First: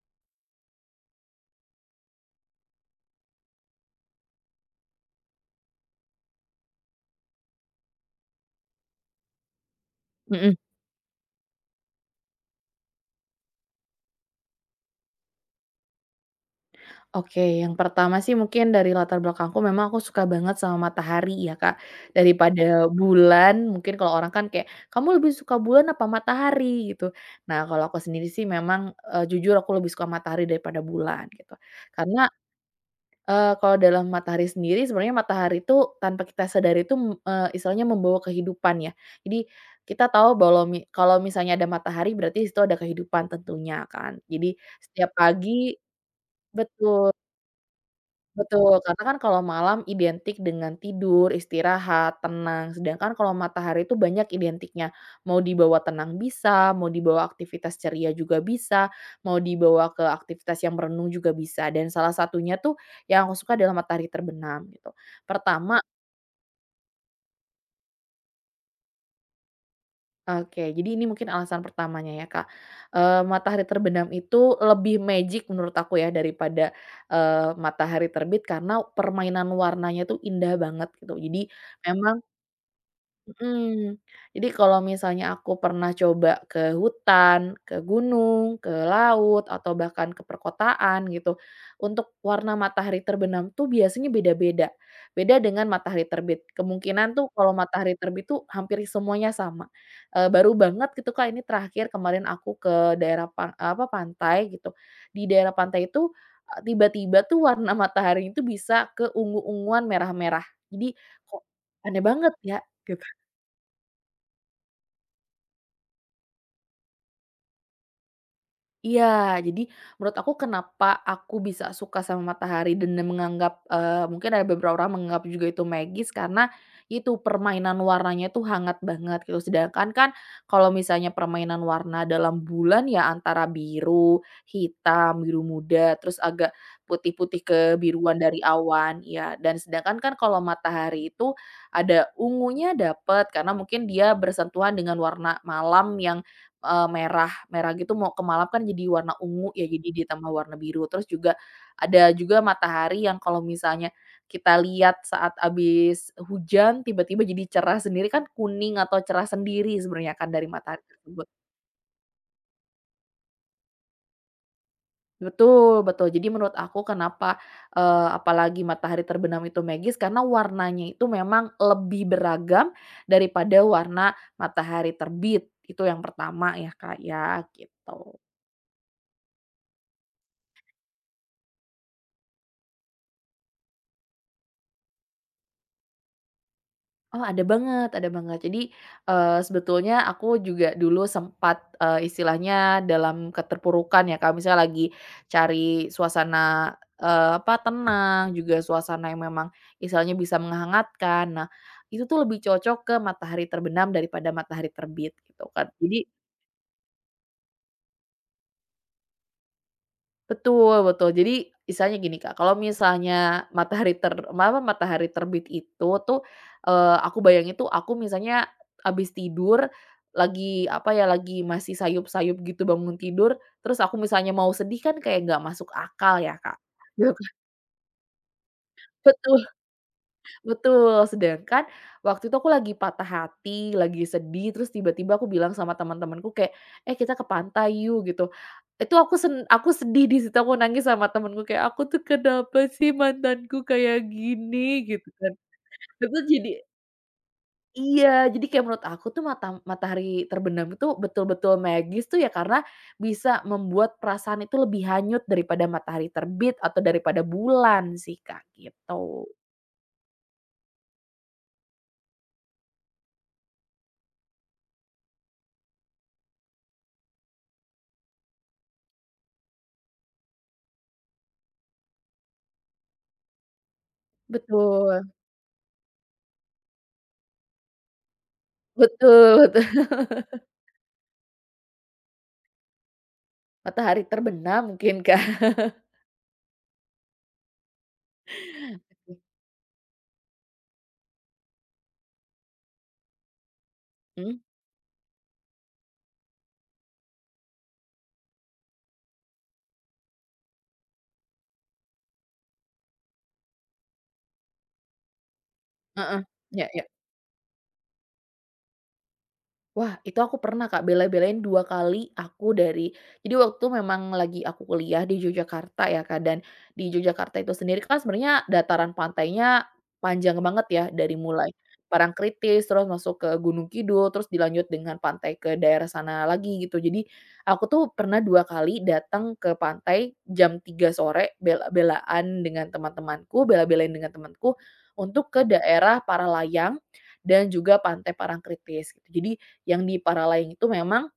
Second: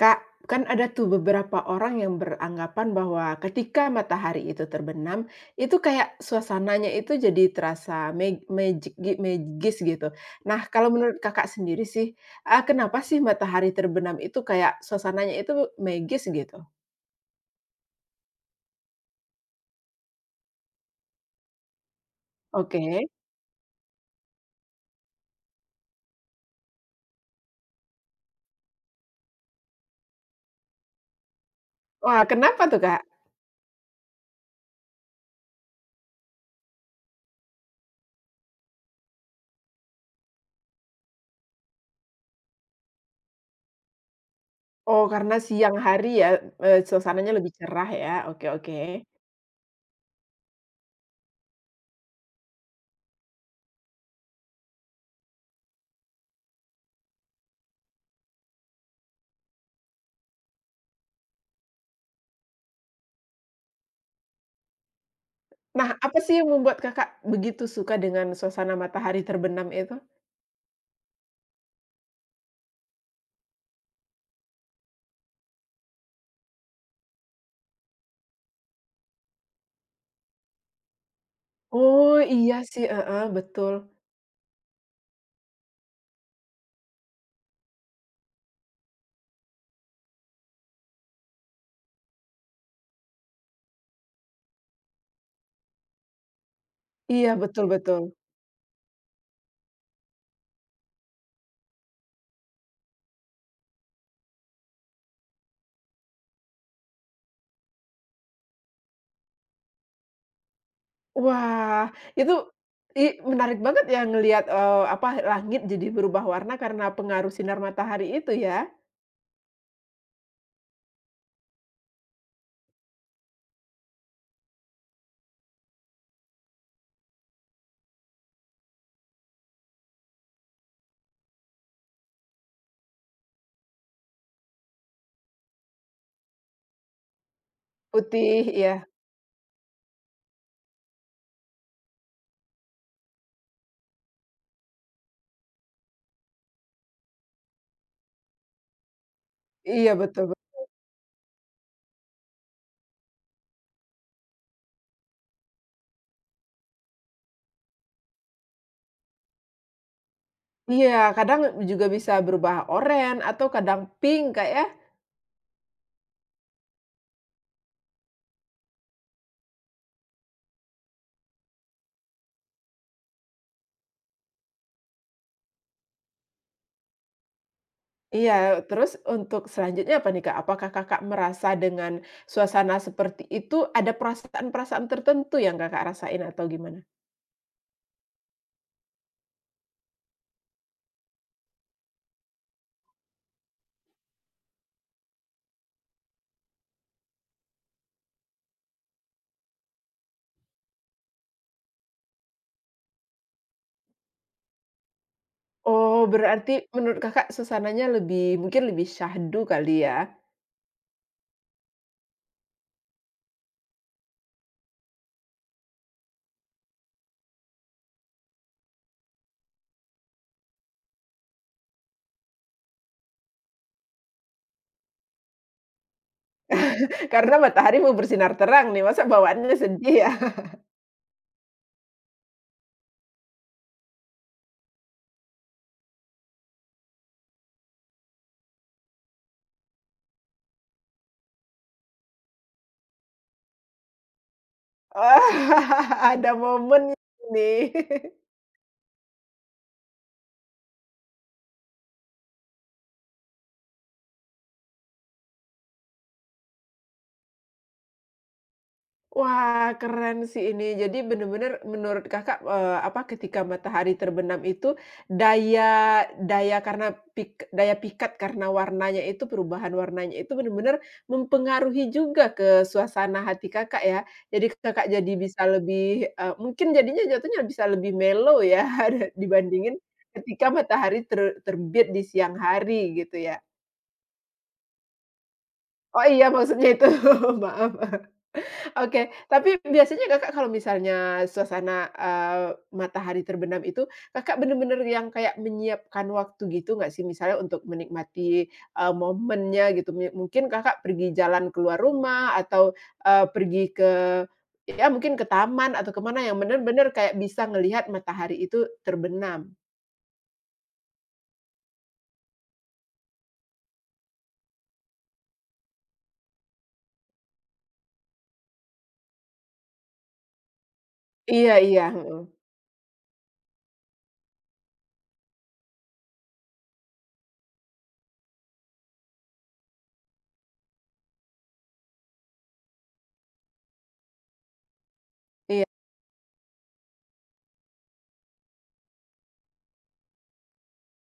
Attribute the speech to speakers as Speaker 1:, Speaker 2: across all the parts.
Speaker 1: Kak, kan ada tuh beberapa orang yang beranggapan bahwa ketika matahari itu terbenam, itu kayak suasananya itu jadi terasa magis gitu.
Speaker 2: Mhm.
Speaker 1: Nah, kalau menurut Kakak sendiri sih, kenapa sih matahari terbenam itu kayak suasananya itu magis gitu?
Speaker 2: Oke, yang pertama sih mungkin dari latar belakangku memang aku suka banget sama matahari ya, Kak, daripada
Speaker 1: Oke.
Speaker 2: bulan mungkin kalau orang kan kayak, "Kamu lebih suka bulan apa matahari?" Gitu. Nah, kalau aku sendiri sih memang, jujur aku lebih suka matahari daripada bulan gitu.
Speaker 1: Wah,
Speaker 2: Karena,
Speaker 1: kenapa tuh, Kak?
Speaker 2: kalau dalam matahari sendiri sebenarnya matahari itu tanpa kita sadari itu, istilahnya membawa kehidupan ya. Jadi kita tahu bahwa kalau misalnya ada matahari berarti di situ ada kehidupan tentunya kan. Jadi
Speaker 1: Oh,
Speaker 2: setiap
Speaker 1: karena
Speaker 2: pagi.
Speaker 1: siang hari ya,
Speaker 2: Betul.
Speaker 1: suasananya lebih cerah ya. Oke, oke.
Speaker 2: Betul, karena kan kalau malam identik dengan tidur, istirahat, tenang, sedangkan kalau matahari itu banyak identiknya. Mau dibawa tenang bisa, mau dibawa aktivitas ceria juga bisa, mau dibawa ke aktivitas yang merenung juga bisa, dan salah satunya tuh yang aku suka adalah matahari terbenam gitu. Pertama.
Speaker 1: Nah, apa sih yang membuat Kakak begitu suka dengan suasana matahari terbenam itu?
Speaker 2: Oke, jadi ini mungkin alasan pertamanya ya, Kak. Matahari terbenam itu lebih magic menurut aku ya daripada, matahari terbit karena permainan warnanya tuh indah banget gitu. Jadi
Speaker 1: Oh,
Speaker 2: memang.
Speaker 1: iya sih, heeh, betul.
Speaker 2: Mhm. Jadi kalau misalnya aku pernah coba ke hutan, ke gunung, ke laut, atau bahkan ke perkotaan gitu, untuk warna matahari terbenam tuh biasanya beda-beda. Beda dengan matahari terbit. Kemungkinan tuh
Speaker 1: Iya,
Speaker 2: kalau
Speaker 1: betul
Speaker 2: matahari
Speaker 1: betul.
Speaker 2: terbit tuh hampir semuanya sama. Eee, baru banget gitu, Kak, ini terakhir kemarin aku ke daerah pantai gitu. Di daerah pantai itu, tiba-tiba tuh warna matahari itu bisa ke ungu-unguan merah-merah. Jadi, kok
Speaker 1: Wah,
Speaker 2: aneh banget
Speaker 1: itu
Speaker 2: ya?
Speaker 1: i
Speaker 2: Gitu.
Speaker 1: menarik banget ya ngelihat, apa, langit jadi berubah warna karena pengaruh sinar matahari itu ya,
Speaker 2: Iya, jadi menurut aku kenapa aku bisa suka sama matahari dan menganggap, mungkin ada beberapa orang menganggap juga itu magis karena itu permainan warnanya tuh hangat banget gitu. Sedangkan kan kalau misalnya permainan warna dalam bulan ya antara biru, hitam, biru muda, terus agak putih-putih kebiruan dari
Speaker 1: putih iya.
Speaker 2: awan, ya. Dan sedangkan kan kalau matahari itu ada ungunya dapet karena mungkin dia bersentuhan dengan warna malam yang merah merah gitu mau ke malam kan jadi warna ungu ya jadi
Speaker 1: Iya, betul
Speaker 2: ditambah
Speaker 1: bet
Speaker 2: warna biru terus juga ada juga matahari yang kalau misalnya kita lihat saat habis hujan tiba-tiba jadi cerah sendiri kan kuning atau cerah sendiri sebenarnya kan dari matahari
Speaker 1: Iya,
Speaker 2: tersebut.
Speaker 1: kadang juga bisa berubah oren atau kadang pink, Kak, ya.
Speaker 2: Betul, betul, jadi menurut aku kenapa, apalagi matahari terbenam itu magis karena warnanya itu memang lebih beragam daripada warna matahari terbit itu yang pertama ya Kak ya gitu.
Speaker 1: Iya, terus untuk selanjutnya apa nih, Kak? Apakah Kakak merasa dengan suasana seperti itu ada perasaan-perasaan tertentu yang Kakak rasain atau gimana?
Speaker 2: Oh, ada banget, ada banget. Jadi, sebetulnya aku juga dulu sempat, istilahnya dalam keterpurukan ya, kalau misalnya lagi cari suasana, tenang, juga suasana yang memang istilahnya bisa menghangatkan. Nah, itu tuh lebih cocok ke matahari terbenam daripada matahari terbit, gitu kan.
Speaker 1: Oh, berarti menurut Kakak suasananya lebih mungkin lebih syahdu kali ya?
Speaker 2: Betul, betul. Jadi istilahnya gini, Kak, kalau misalnya matahari matahari terbit itu tuh, aku bayangin tuh aku misalnya abis tidur, lagi apa ya, lagi masih sayup-sayup gitu bangun tidur, terus aku misalnya mau sedih kan kayak nggak masuk akal ya, Kak. Gitu kan.
Speaker 1: Karena matahari mau bersinar terang nih, masa
Speaker 2: Betul.
Speaker 1: bawaannya sedih ya?
Speaker 2: Betul, sedangkan waktu itu aku lagi patah hati, lagi sedih, terus tiba-tiba aku bilang sama teman-temanku kayak, "Eh, kita ke pantai yuk," gitu. Itu aku sen aku sedih di situ, aku nangis sama teman-temanku kayak, "Aku tuh kenapa sih mantanku kayak gini?" Gitu
Speaker 1: Wah,
Speaker 2: kan. Itu
Speaker 1: ada
Speaker 2: jadi
Speaker 1: momen nih.
Speaker 2: Iya, jadi kayak menurut aku tuh matahari terbenam itu betul-betul magis tuh ya karena bisa membuat perasaan itu lebih hanyut daripada matahari terbit atau daripada bulan sih, Kak, gitu.
Speaker 1: Wah, keren sih ini. Jadi benar-benar menurut Kakak, apa, ketika matahari terbenam itu daya daya karena pik daya pikat karena warnanya itu, perubahan warnanya itu benar-benar mempengaruhi juga ke suasana hati Kakak ya. Jadi Kakak
Speaker 2: Betul,
Speaker 1: jadi bisa lebih, mungkin jadinya jatuhnya bisa lebih mellow ya
Speaker 2: betul.
Speaker 1: dibandingin ketika matahari ter terbit di siang hari gitu ya?
Speaker 2: Matahari terbenam mungkin, Kak.
Speaker 1: Oh iya maksudnya itu, maaf. Oke, tapi biasanya Kakak kalau misalnya suasana, matahari terbenam itu,
Speaker 2: Mhm,
Speaker 1: Kakak bener-bener yang kayak menyiapkan waktu gitu nggak sih? Misalnya untuk menikmati, momennya gitu, mungkin Kakak pergi jalan keluar rumah atau, pergi ke ya mungkin ke taman atau
Speaker 2: heeh,
Speaker 1: kemana yang
Speaker 2: iya, ya.
Speaker 1: bener-bener kayak bisa ngelihat matahari itu terbenam.
Speaker 2: Wah, itu aku pernah Kak, bela-belain 2 kali aku jadi waktu memang lagi aku kuliah di Yogyakarta ya Kak, dan di Yogyakarta itu sendiri kan sebenarnya dataran pantainya panjang banget ya, dari mulai
Speaker 1: Iya iya, mhm.
Speaker 2: Parangkritis, terus masuk ke Gunung Kidul, terus dilanjut dengan pantai ke daerah sana lagi gitu. Jadi, aku tuh pernah 2 kali datang ke pantai jam 3 sore, bela-belaan dengan teman-temanku, bela-belain dengan temanku untuk ke
Speaker 1: Iya
Speaker 2: daerah Paralayang dan juga pantai Parangkritis gitu. Jadi, yang di Paralayang itu memang,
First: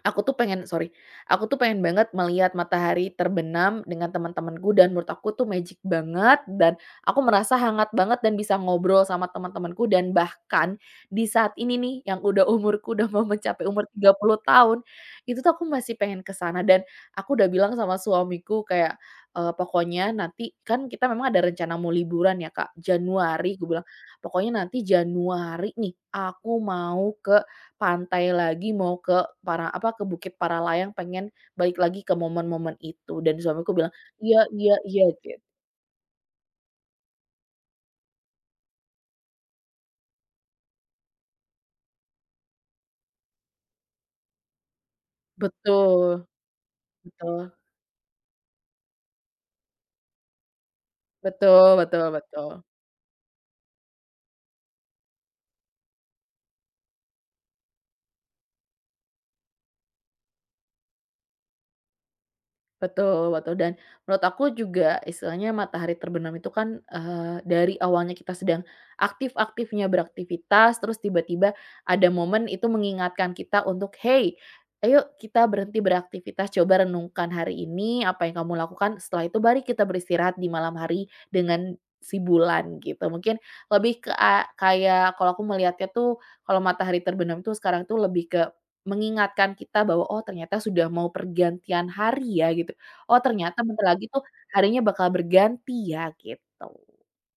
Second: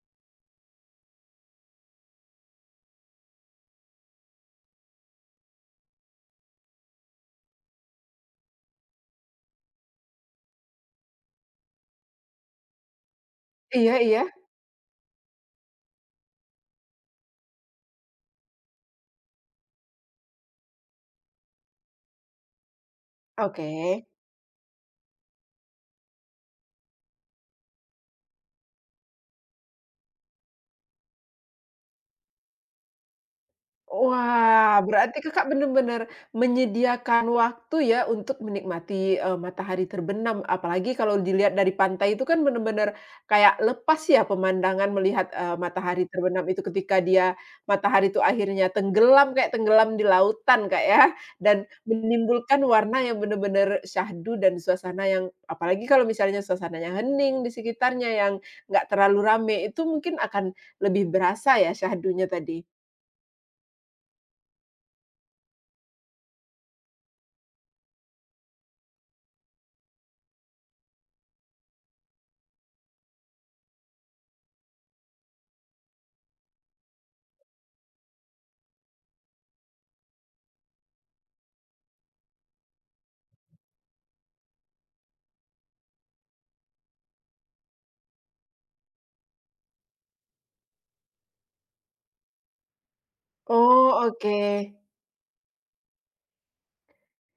Speaker 2: Aku tuh pengen sorry, aku tuh pengen banget melihat matahari terbenam dengan teman-temanku dan menurut aku tuh magic banget dan aku merasa hangat banget dan bisa ngobrol sama teman-temanku dan bahkan di saat ini nih yang udah umurku udah mau mencapai umur
Speaker 1: iya
Speaker 2: tiga
Speaker 1: iya,
Speaker 2: puluh tahun, itu tuh aku masih pengen ke sana dan aku udah bilang sama suamiku kayak, "Pokoknya nanti," kan kita memang ada rencana mau liburan ya, Kak, Januari, gue
Speaker 1: oke.
Speaker 2: bilang, "Pokoknya nanti Januari nih aku mau ke pantai lagi, mau ke" ke Bukit Paralayang pengen balik lagi ke momen-momen itu dan suamiku bilang, "Iya, iya,
Speaker 1: Wah,
Speaker 2: iya,"
Speaker 1: berarti
Speaker 2: gitu.
Speaker 1: Kakak benar-benar menyediakan waktu ya untuk menikmati, matahari terbenam. Apalagi kalau dilihat dari pantai itu kan benar-benar kayak lepas ya pemandangan melihat, matahari
Speaker 2: Betul,
Speaker 1: terbenam itu ketika dia
Speaker 2: betul,
Speaker 1: matahari itu akhirnya tenggelam kayak tenggelam di lautan, Kak, ya, dan
Speaker 2: betul, betul, betul.
Speaker 1: menimbulkan warna yang benar-benar syahdu dan suasana yang apalagi kalau misalnya suasananya hening di sekitarnya yang nggak terlalu rame, itu mungkin akan lebih berasa ya syahdunya tadi?
Speaker 2: Betul, betul, dan menurut aku juga istilahnya matahari terbenam itu kan, dari awalnya kita sedang aktif-aktifnya beraktivitas, terus tiba-tiba ada momen itu mengingatkan kita untuk, "Hey, ayo kita berhenti beraktivitas, coba renungkan hari ini, apa yang kamu lakukan, setelah itu mari kita beristirahat di malam hari dengan si bulan," gitu. Mungkin lebih ke kayak kalau aku melihatnya tuh, kalau matahari terbenam tuh sekarang tuh lebih ke mengingatkan kita bahwa, "Oh, ternyata sudah mau pergantian hari ya," gitu. Oh, ternyata bentar
Speaker 1: Oh,
Speaker 2: lagi tuh
Speaker 1: oke.
Speaker 2: harinya bakal berganti ya gitu.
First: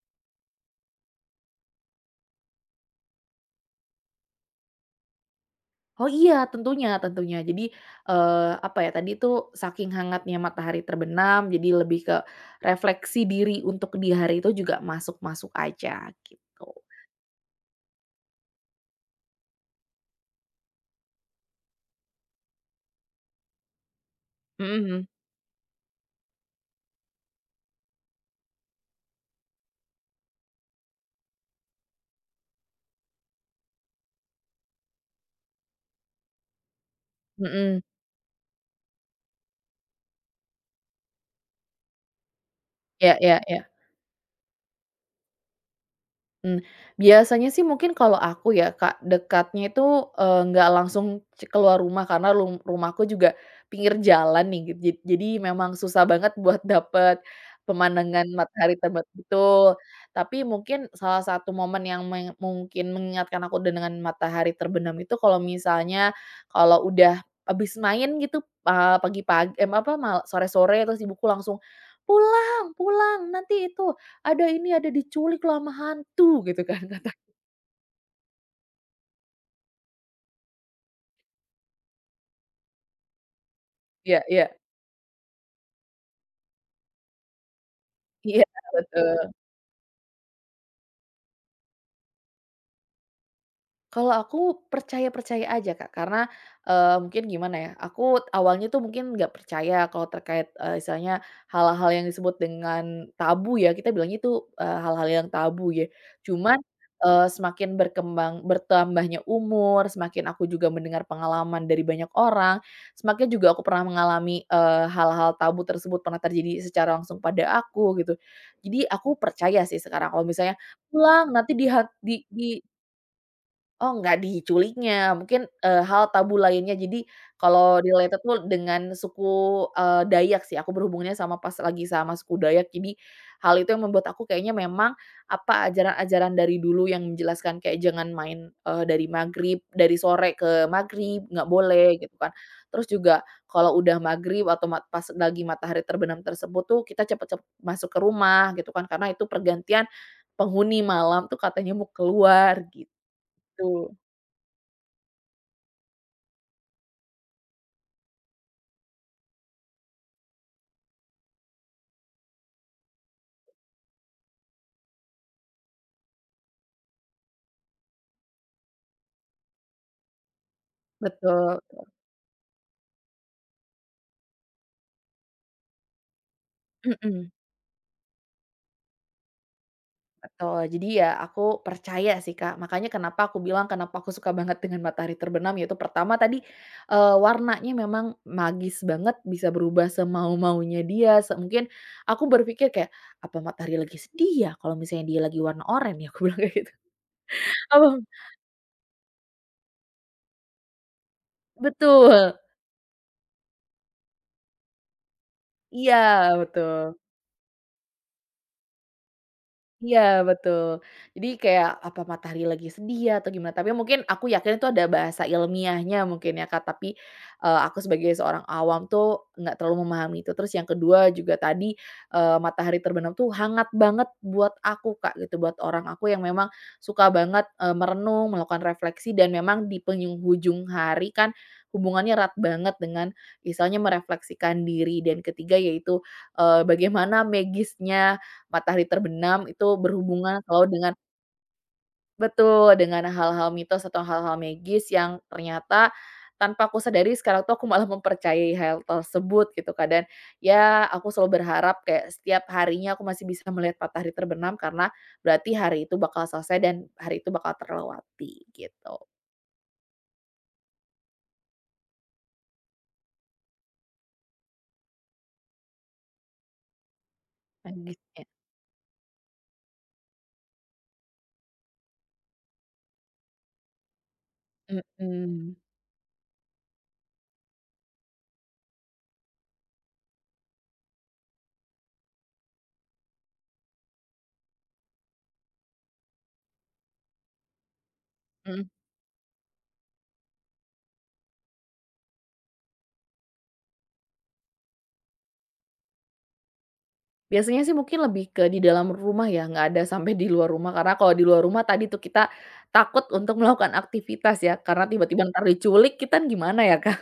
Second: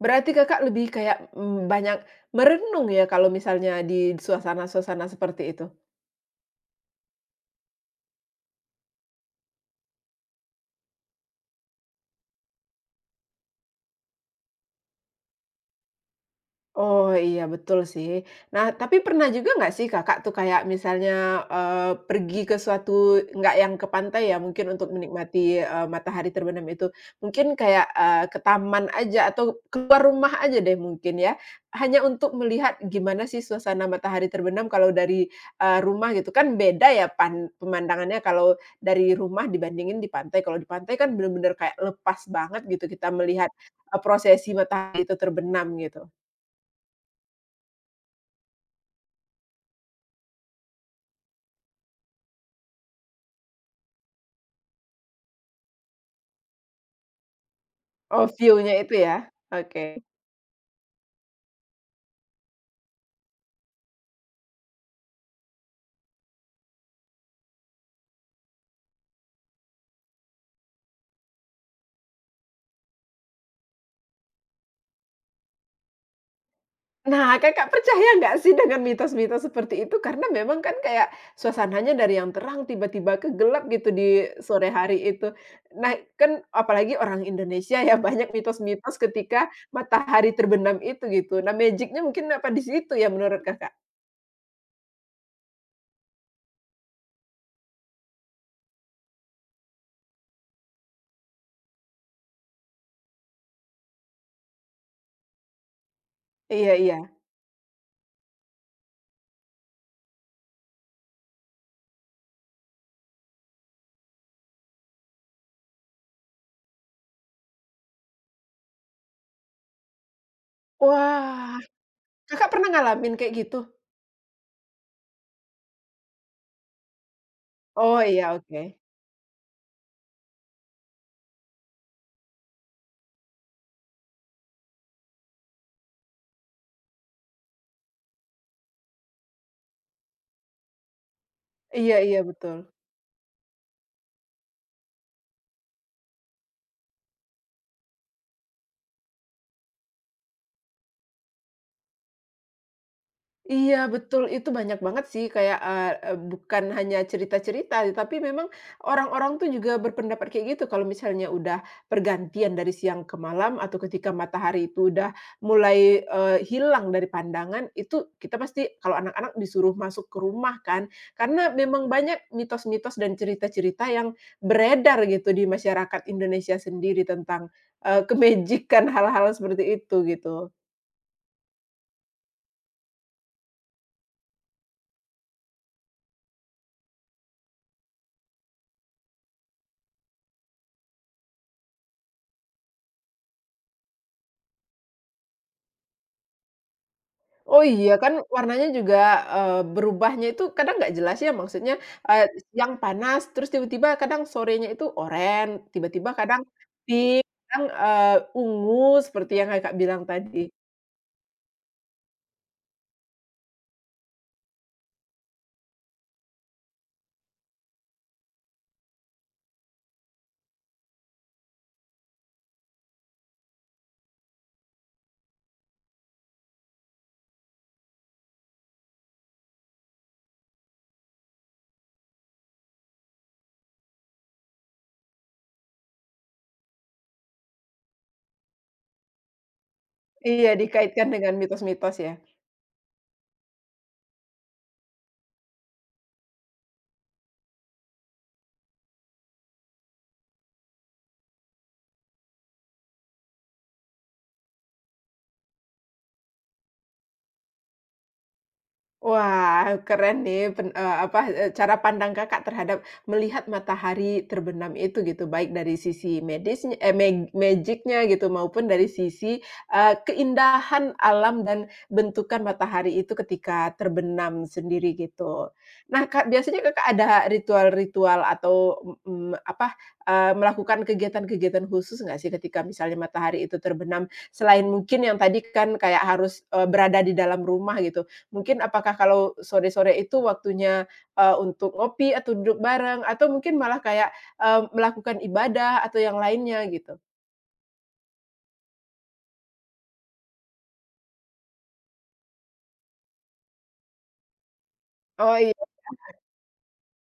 Speaker 1: Berarti Kakak lebih kayak, banyak merenung ya kalau misalnya di suasana-suasana seperti itu?
Speaker 2: Oh iya, tentunya, tentunya. Jadi, eee, apa ya tadi tuh saking hangatnya matahari terbenam jadi lebih ke refleksi diri untuk di hari itu juga masuk-masuk aja gitu.
Speaker 1: Oh, iya betul sih. Nah, tapi pernah juga nggak sih Kakak tuh kayak misalnya, pergi ke suatu nggak yang ke pantai ya, mungkin untuk
Speaker 2: Mhm,
Speaker 1: menikmati, matahari terbenam itu. Mungkin kayak, ke taman aja atau keluar rumah aja deh mungkin ya, hanya untuk melihat gimana sih suasana matahari terbenam kalau dari, rumah gitu. Kan beda ya
Speaker 2: mhm, ya.
Speaker 1: pemandangannya kalau dari rumah dibandingin di pantai. Kalau di pantai kan bener-bener kayak lepas banget gitu kita
Speaker 2: Iya, iya,
Speaker 1: melihat,
Speaker 2: iya.
Speaker 1: prosesi matahari itu terbenam gitu.
Speaker 2: Mmm, biasanya sih mungkin kalau aku ya Kak, dekatnya itu, nggak langsung keluar rumah karena rumahku juga pinggir jalan nih git jad jadi memang susah banget buat dapet
Speaker 1: Oh,
Speaker 2: pemandangan
Speaker 1: view-nya
Speaker 2: matahari
Speaker 1: itu
Speaker 2: terbit
Speaker 1: ya?
Speaker 2: betul.
Speaker 1: Oke.
Speaker 2: Tapi mungkin salah satu momen yang mengingatkan aku dengan matahari terbenam itu kalau misalnya, kalau udah habis main gitu, eee, pagi-pag mmm, apa, mal sore-sore terus ibuku langsung, "Pulang, pulang nanti itu, ada ini, ada diculik loh sama hantu," gitu kan
Speaker 1: Nah, Kakak percaya nggak sih dengan mitos-mitos seperti itu? Karena memang kan kayak suasananya dari yang terang tiba-tiba ke gelap gitu
Speaker 2: iya,
Speaker 1: di
Speaker 2: iya.
Speaker 1: sore hari itu. Nah, kan apalagi orang Indonesia ya banyak
Speaker 2: Iya,
Speaker 1: mitos-mitos
Speaker 2: betul.
Speaker 1: ketika matahari terbenam itu gitu. Nah, magic-nya mungkin apa di situ ya menurut Kakak?
Speaker 2: Kalau aku percaya-percaya aja, Kak, karena, mungkin gimana ya, aku awalnya tuh mungkin nggak percaya kalau terkait, misalnya hal-hal yang disebut dengan tabu ya, kita bilangnya itu, hal-hal yang tabu ya. Cuman,
Speaker 1: Iya iya.
Speaker 2: semakin berkembang bertambahnya umur, semakin aku juga mendengar pengalaman dari banyak orang, semakin juga aku pernah mengalami, hal-hal tabu tersebut pernah terjadi secara langsung pada aku gitu. Jadi aku percaya sih sekarang kalau misalnya, "Pulang nanti,"
Speaker 1: Wah,
Speaker 2: dihan
Speaker 1: Kakak
Speaker 2: di
Speaker 1: pernah ngalamin kayak gitu?
Speaker 2: Oh, nggak diculiknya, mungkin, hal tabu lainnya. Jadi kalau
Speaker 1: Oh
Speaker 2: related
Speaker 1: iya,
Speaker 2: tuh
Speaker 1: oke.
Speaker 2: dengan suku, Dayak sih, aku berhubungnya sama pas lagi sama suku Dayak. Jadi hal itu yang membuat aku kayaknya memang apa, ajaran-ajaran dari dulu yang menjelaskan kayak jangan main, dari magrib dari sore ke magrib, nggak
Speaker 1: Iya
Speaker 2: boleh gitu
Speaker 1: iya,
Speaker 2: kan.
Speaker 1: betul.
Speaker 2: Terus juga kalau udah magrib atau pas lagi matahari terbenam tersebut tuh kita masuk ke rumah gitu kan, karena itu pergantian penghuni malam tuh katanya mau keluar,
Speaker 1: Iya
Speaker 2: gitu.
Speaker 1: betul, itu banyak banget sih kayak, eee eee, bukan hanya cerita-cerita, tapi memang orang-orang tuh juga berpendapat kayak gitu kalau misalnya udah pergantian dari siang ke malam atau ketika matahari itu udah mulai, hilang dari pandangan, itu kita pasti kalau anak-anak disuruh masuk ke rumah kan. Karena
Speaker 2: Betul,
Speaker 1: memang banyak mitos-mitos dan cerita-cerita yang beredar gitu di masyarakat Indonesia sendiri
Speaker 2: mhm,
Speaker 1: tentang, kemejikan hal-hal seperti itu gitu.
Speaker 2: betul. Jadi ya aku percaya sih, Kak. Makanya kenapa aku bilang kenapa aku suka banget dengan matahari terbenam, yaitu pertama tadi, warnanya memang magis banget, bisa berubah semau-maunya dia, mungkin aku berpikir kayak, "Apa matahari lagi sedih ya? Kalau misalnya dia lagi warna oranye ya?" Aku bilang kayak gitu.
Speaker 1: Oh
Speaker 2: Apa
Speaker 1: iya kan warnanya juga, berubahnya itu kadang nggak jelas ya maksudnya,
Speaker 2: Betul,
Speaker 1: siang panas terus tiba-tiba kadang sorenya itu oranye,
Speaker 2: iya
Speaker 1: tiba-tiba kadang
Speaker 2: betul.
Speaker 1: pink, kadang, ungu seperti yang Kakak bilang
Speaker 2: Iya
Speaker 1: tadi.
Speaker 2: betul. Jadi kayak apa matahari lagi sedih ya atau gimana, tapi mungkin aku yakin itu ada bahasa ilmiahnya mungkin ya Kak, tapi, aku sebagai seorang awam tuh nggak terlalu memahami itu. Terus yang kedua juga tadi, matahari terbenam tuh hangat banget buat aku Kak, gitu, buat orang aku yang memang suka banget, merenung, melakukan refleksi dan memang di penghujung hari kan hubungannya erat banget dengan misalnya merefleksikan diri. Dan ketiga yaitu, bagaimana magisnya matahari terbenam itu berhubungan
Speaker 1: Iya
Speaker 2: selalu dengan,
Speaker 1: dikaitkan dengan mitos-mitos ya.
Speaker 2: betul, dengan hal-hal mitos atau hal-hal magis yang ternyata tanpa aku sadari sekarang tuh aku malah mempercayai hal tersebut gitu Kak, dan ya aku selalu berharap kayak setiap harinya aku masih bisa melihat matahari terbenam karena berarti hari itu bakal selesai dan hari itu bakal terlewati gitu.
Speaker 1: Wah, keren nih apa, cara pandang Kakak terhadap melihat matahari terbenam itu gitu, baik dari sisi medisnya eh, magic
Speaker 2: Bagus ya.
Speaker 1: gitu maupun dari sisi, keindahan alam dan bentukan matahari itu ketika terbenam sendiri gitu.
Speaker 2: Mhm,
Speaker 1: Nah, Kak, biasanya Kakak ada ritual-ritual atau, apa, melakukan kegiatan-kegiatan khusus nggak sih ketika misalnya matahari itu terbenam? Selain mungkin yang tadi kan kayak harus, berada di dalam rumah gitu, mungkin
Speaker 2: mhm.
Speaker 1: apakah kalau sore-sore itu waktunya, untuk ngopi atau duduk bareng atau mungkin malah kayak, melakukan ibadah atau yang lainnya gitu?
Speaker 2: Biasanya sih mungkin lebih ke di dalam rumah ya, nggak ada sampai di luar rumah, karena kalau di luar rumah tadi tuh kita takut untuk melakukan aktivitas ya, karena tiba-tiba
Speaker 1: Oh
Speaker 2: ntar
Speaker 1: iya.
Speaker 2: diculik, kita kan gimana ya, kan.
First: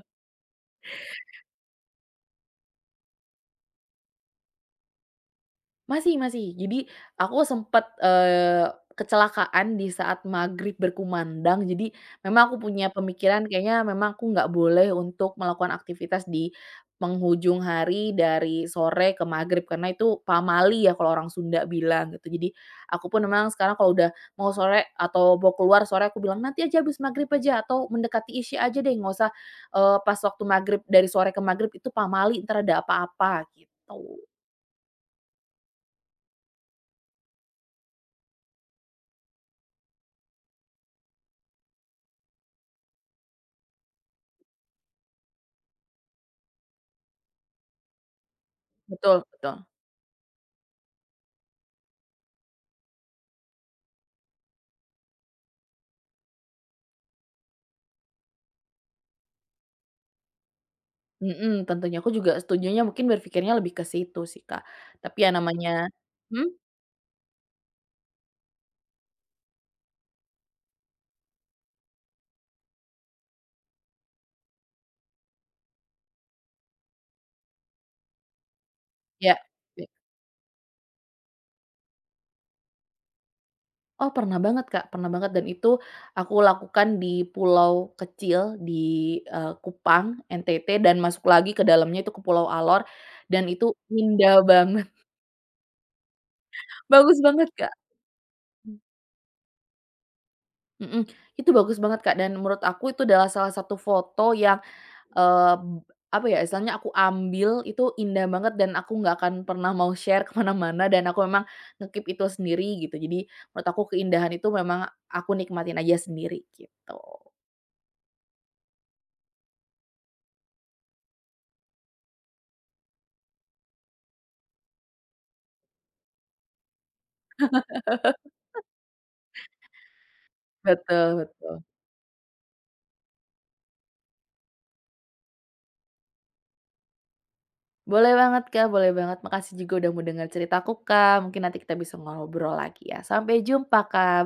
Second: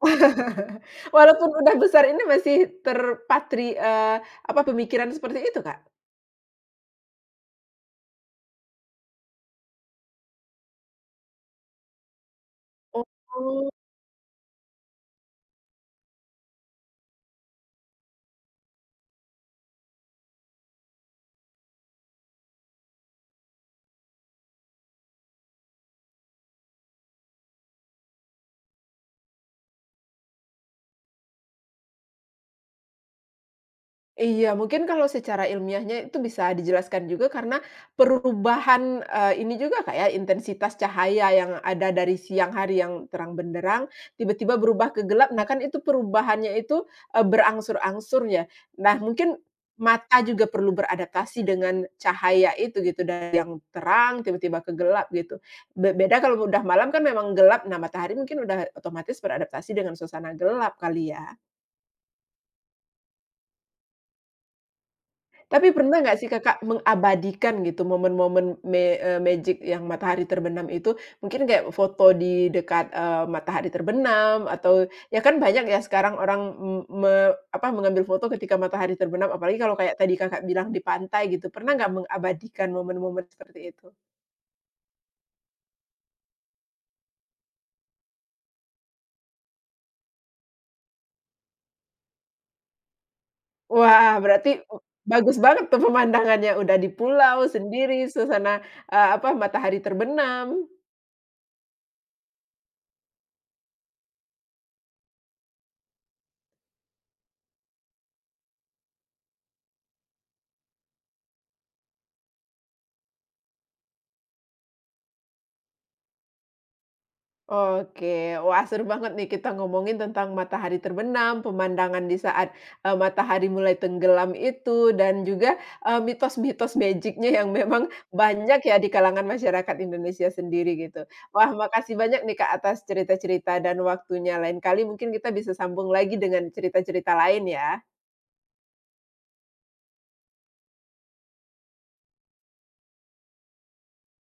Speaker 1: Walaupun udah besar ini masih terpatri, apa pemikiran seperti itu, Kak?
Speaker 2: Masih, masih. Jadi aku sempet, kecelakaan di saat maghrib berkumandang, jadi memang aku punya pemikiran
Speaker 1: Oh.
Speaker 2: kayaknya memang aku nggak boleh untuk melakukan aktivitas di penghujung hari dari sore ke maghrib, karena itu pamali ya kalau orang Sunda bilang gitu. Jadi aku pun memang sekarang kalau udah mau sore atau mau keluar sore aku bilang, "Nanti aja habis maghrib aja atau mendekati isya aja deh, nggak usah, pas waktu maghrib dari sore ke maghrib itu pamali entar ada apa-apa," gitu.
Speaker 1: Iya, mungkin kalau secara ilmiahnya itu bisa dijelaskan juga karena perubahan, ini juga kayak intensitas cahaya yang ada dari siang hari yang terang benderang, tiba-tiba berubah ke gelap. Nah kan itu perubahannya itu, berangsur-angsur ya. Nah
Speaker 2: Betul,
Speaker 1: mungkin
Speaker 2: betul.
Speaker 1: mata juga perlu beradaptasi dengan cahaya itu gitu, dari yang terang tiba-tiba ke gelap gitu. Beda kalau udah malam kan memang gelap, nah matahari mungkin udah otomatis beradaptasi dengan suasana gelap kali ya?
Speaker 2: Mhm, tentunya aku juga setujunya mungkin berpikirnya lebih ke situ sih, Kak. Tapi ya
Speaker 1: Tapi
Speaker 2: namanya.
Speaker 1: pernah nggak sih
Speaker 2: Hmm,
Speaker 1: Kakak mengabadikan gitu momen-momen magic yang matahari terbenam itu? Mungkin kayak foto di dekat, matahari terbenam atau ya kan banyak ya sekarang orang m me apa, mengambil foto ketika matahari terbenam,
Speaker 2: ya,
Speaker 1: apalagi kalau
Speaker 2: ya.
Speaker 1: kayak tadi Kakak bilang di pantai gitu. Pernah nggak mengabadikan momen-momen seperti itu?
Speaker 2: Oh pernah banget, Kak, pernah banget dan itu aku lakukan di pulau kecil di, Kupang, NTT dan masuk lagi ke dalamnya itu ke Pulau Alor dan itu
Speaker 1: Wah,
Speaker 2: indah
Speaker 1: berarti
Speaker 2: banget,
Speaker 1: bagus banget tuh pemandangannya, udah di
Speaker 2: bagus
Speaker 1: pulau
Speaker 2: banget, Kak.
Speaker 1: sendiri, suasana, apa, matahari terbenam.
Speaker 2: Mhm, itu bagus banget, Kak, dan menurut aku itu adalah salah satu foto yang Eee, istilahnya aku ambil itu indah banget dan aku nggak akan pernah mau share kemana mana dan aku memang ngekip itu sendiri gitu. Jadi menurut aku keindahan itu memang aku nikmatin aja sendiri gitu.
Speaker 1: Oke, wah seru banget nih kita ngomongin tentang matahari terbenam, pemandangan di saat, matahari mulai tenggelam itu, dan juga, mitos-mitos magicnya yang memang banyak ya di kalangan masyarakat Indonesia sendiri gitu.
Speaker 2: Betul,
Speaker 1: Wah
Speaker 2: betul.
Speaker 1: makasih banyak nih Kak atas cerita-cerita dan waktunya, lain kali mungkin kita bisa sambung lagi dengan cerita-cerita lain ya.
Speaker 2: Boleh banget Kak, boleh banget. Makasih juga udah mau dengar ceritaku Kak, mungkin nanti kita bisa ngobrol lagi ya. Sampai jumpa Kak,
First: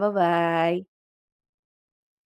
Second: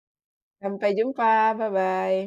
Speaker 1: Sampai
Speaker 2: bye-bye.
Speaker 1: jumpa, bye-bye.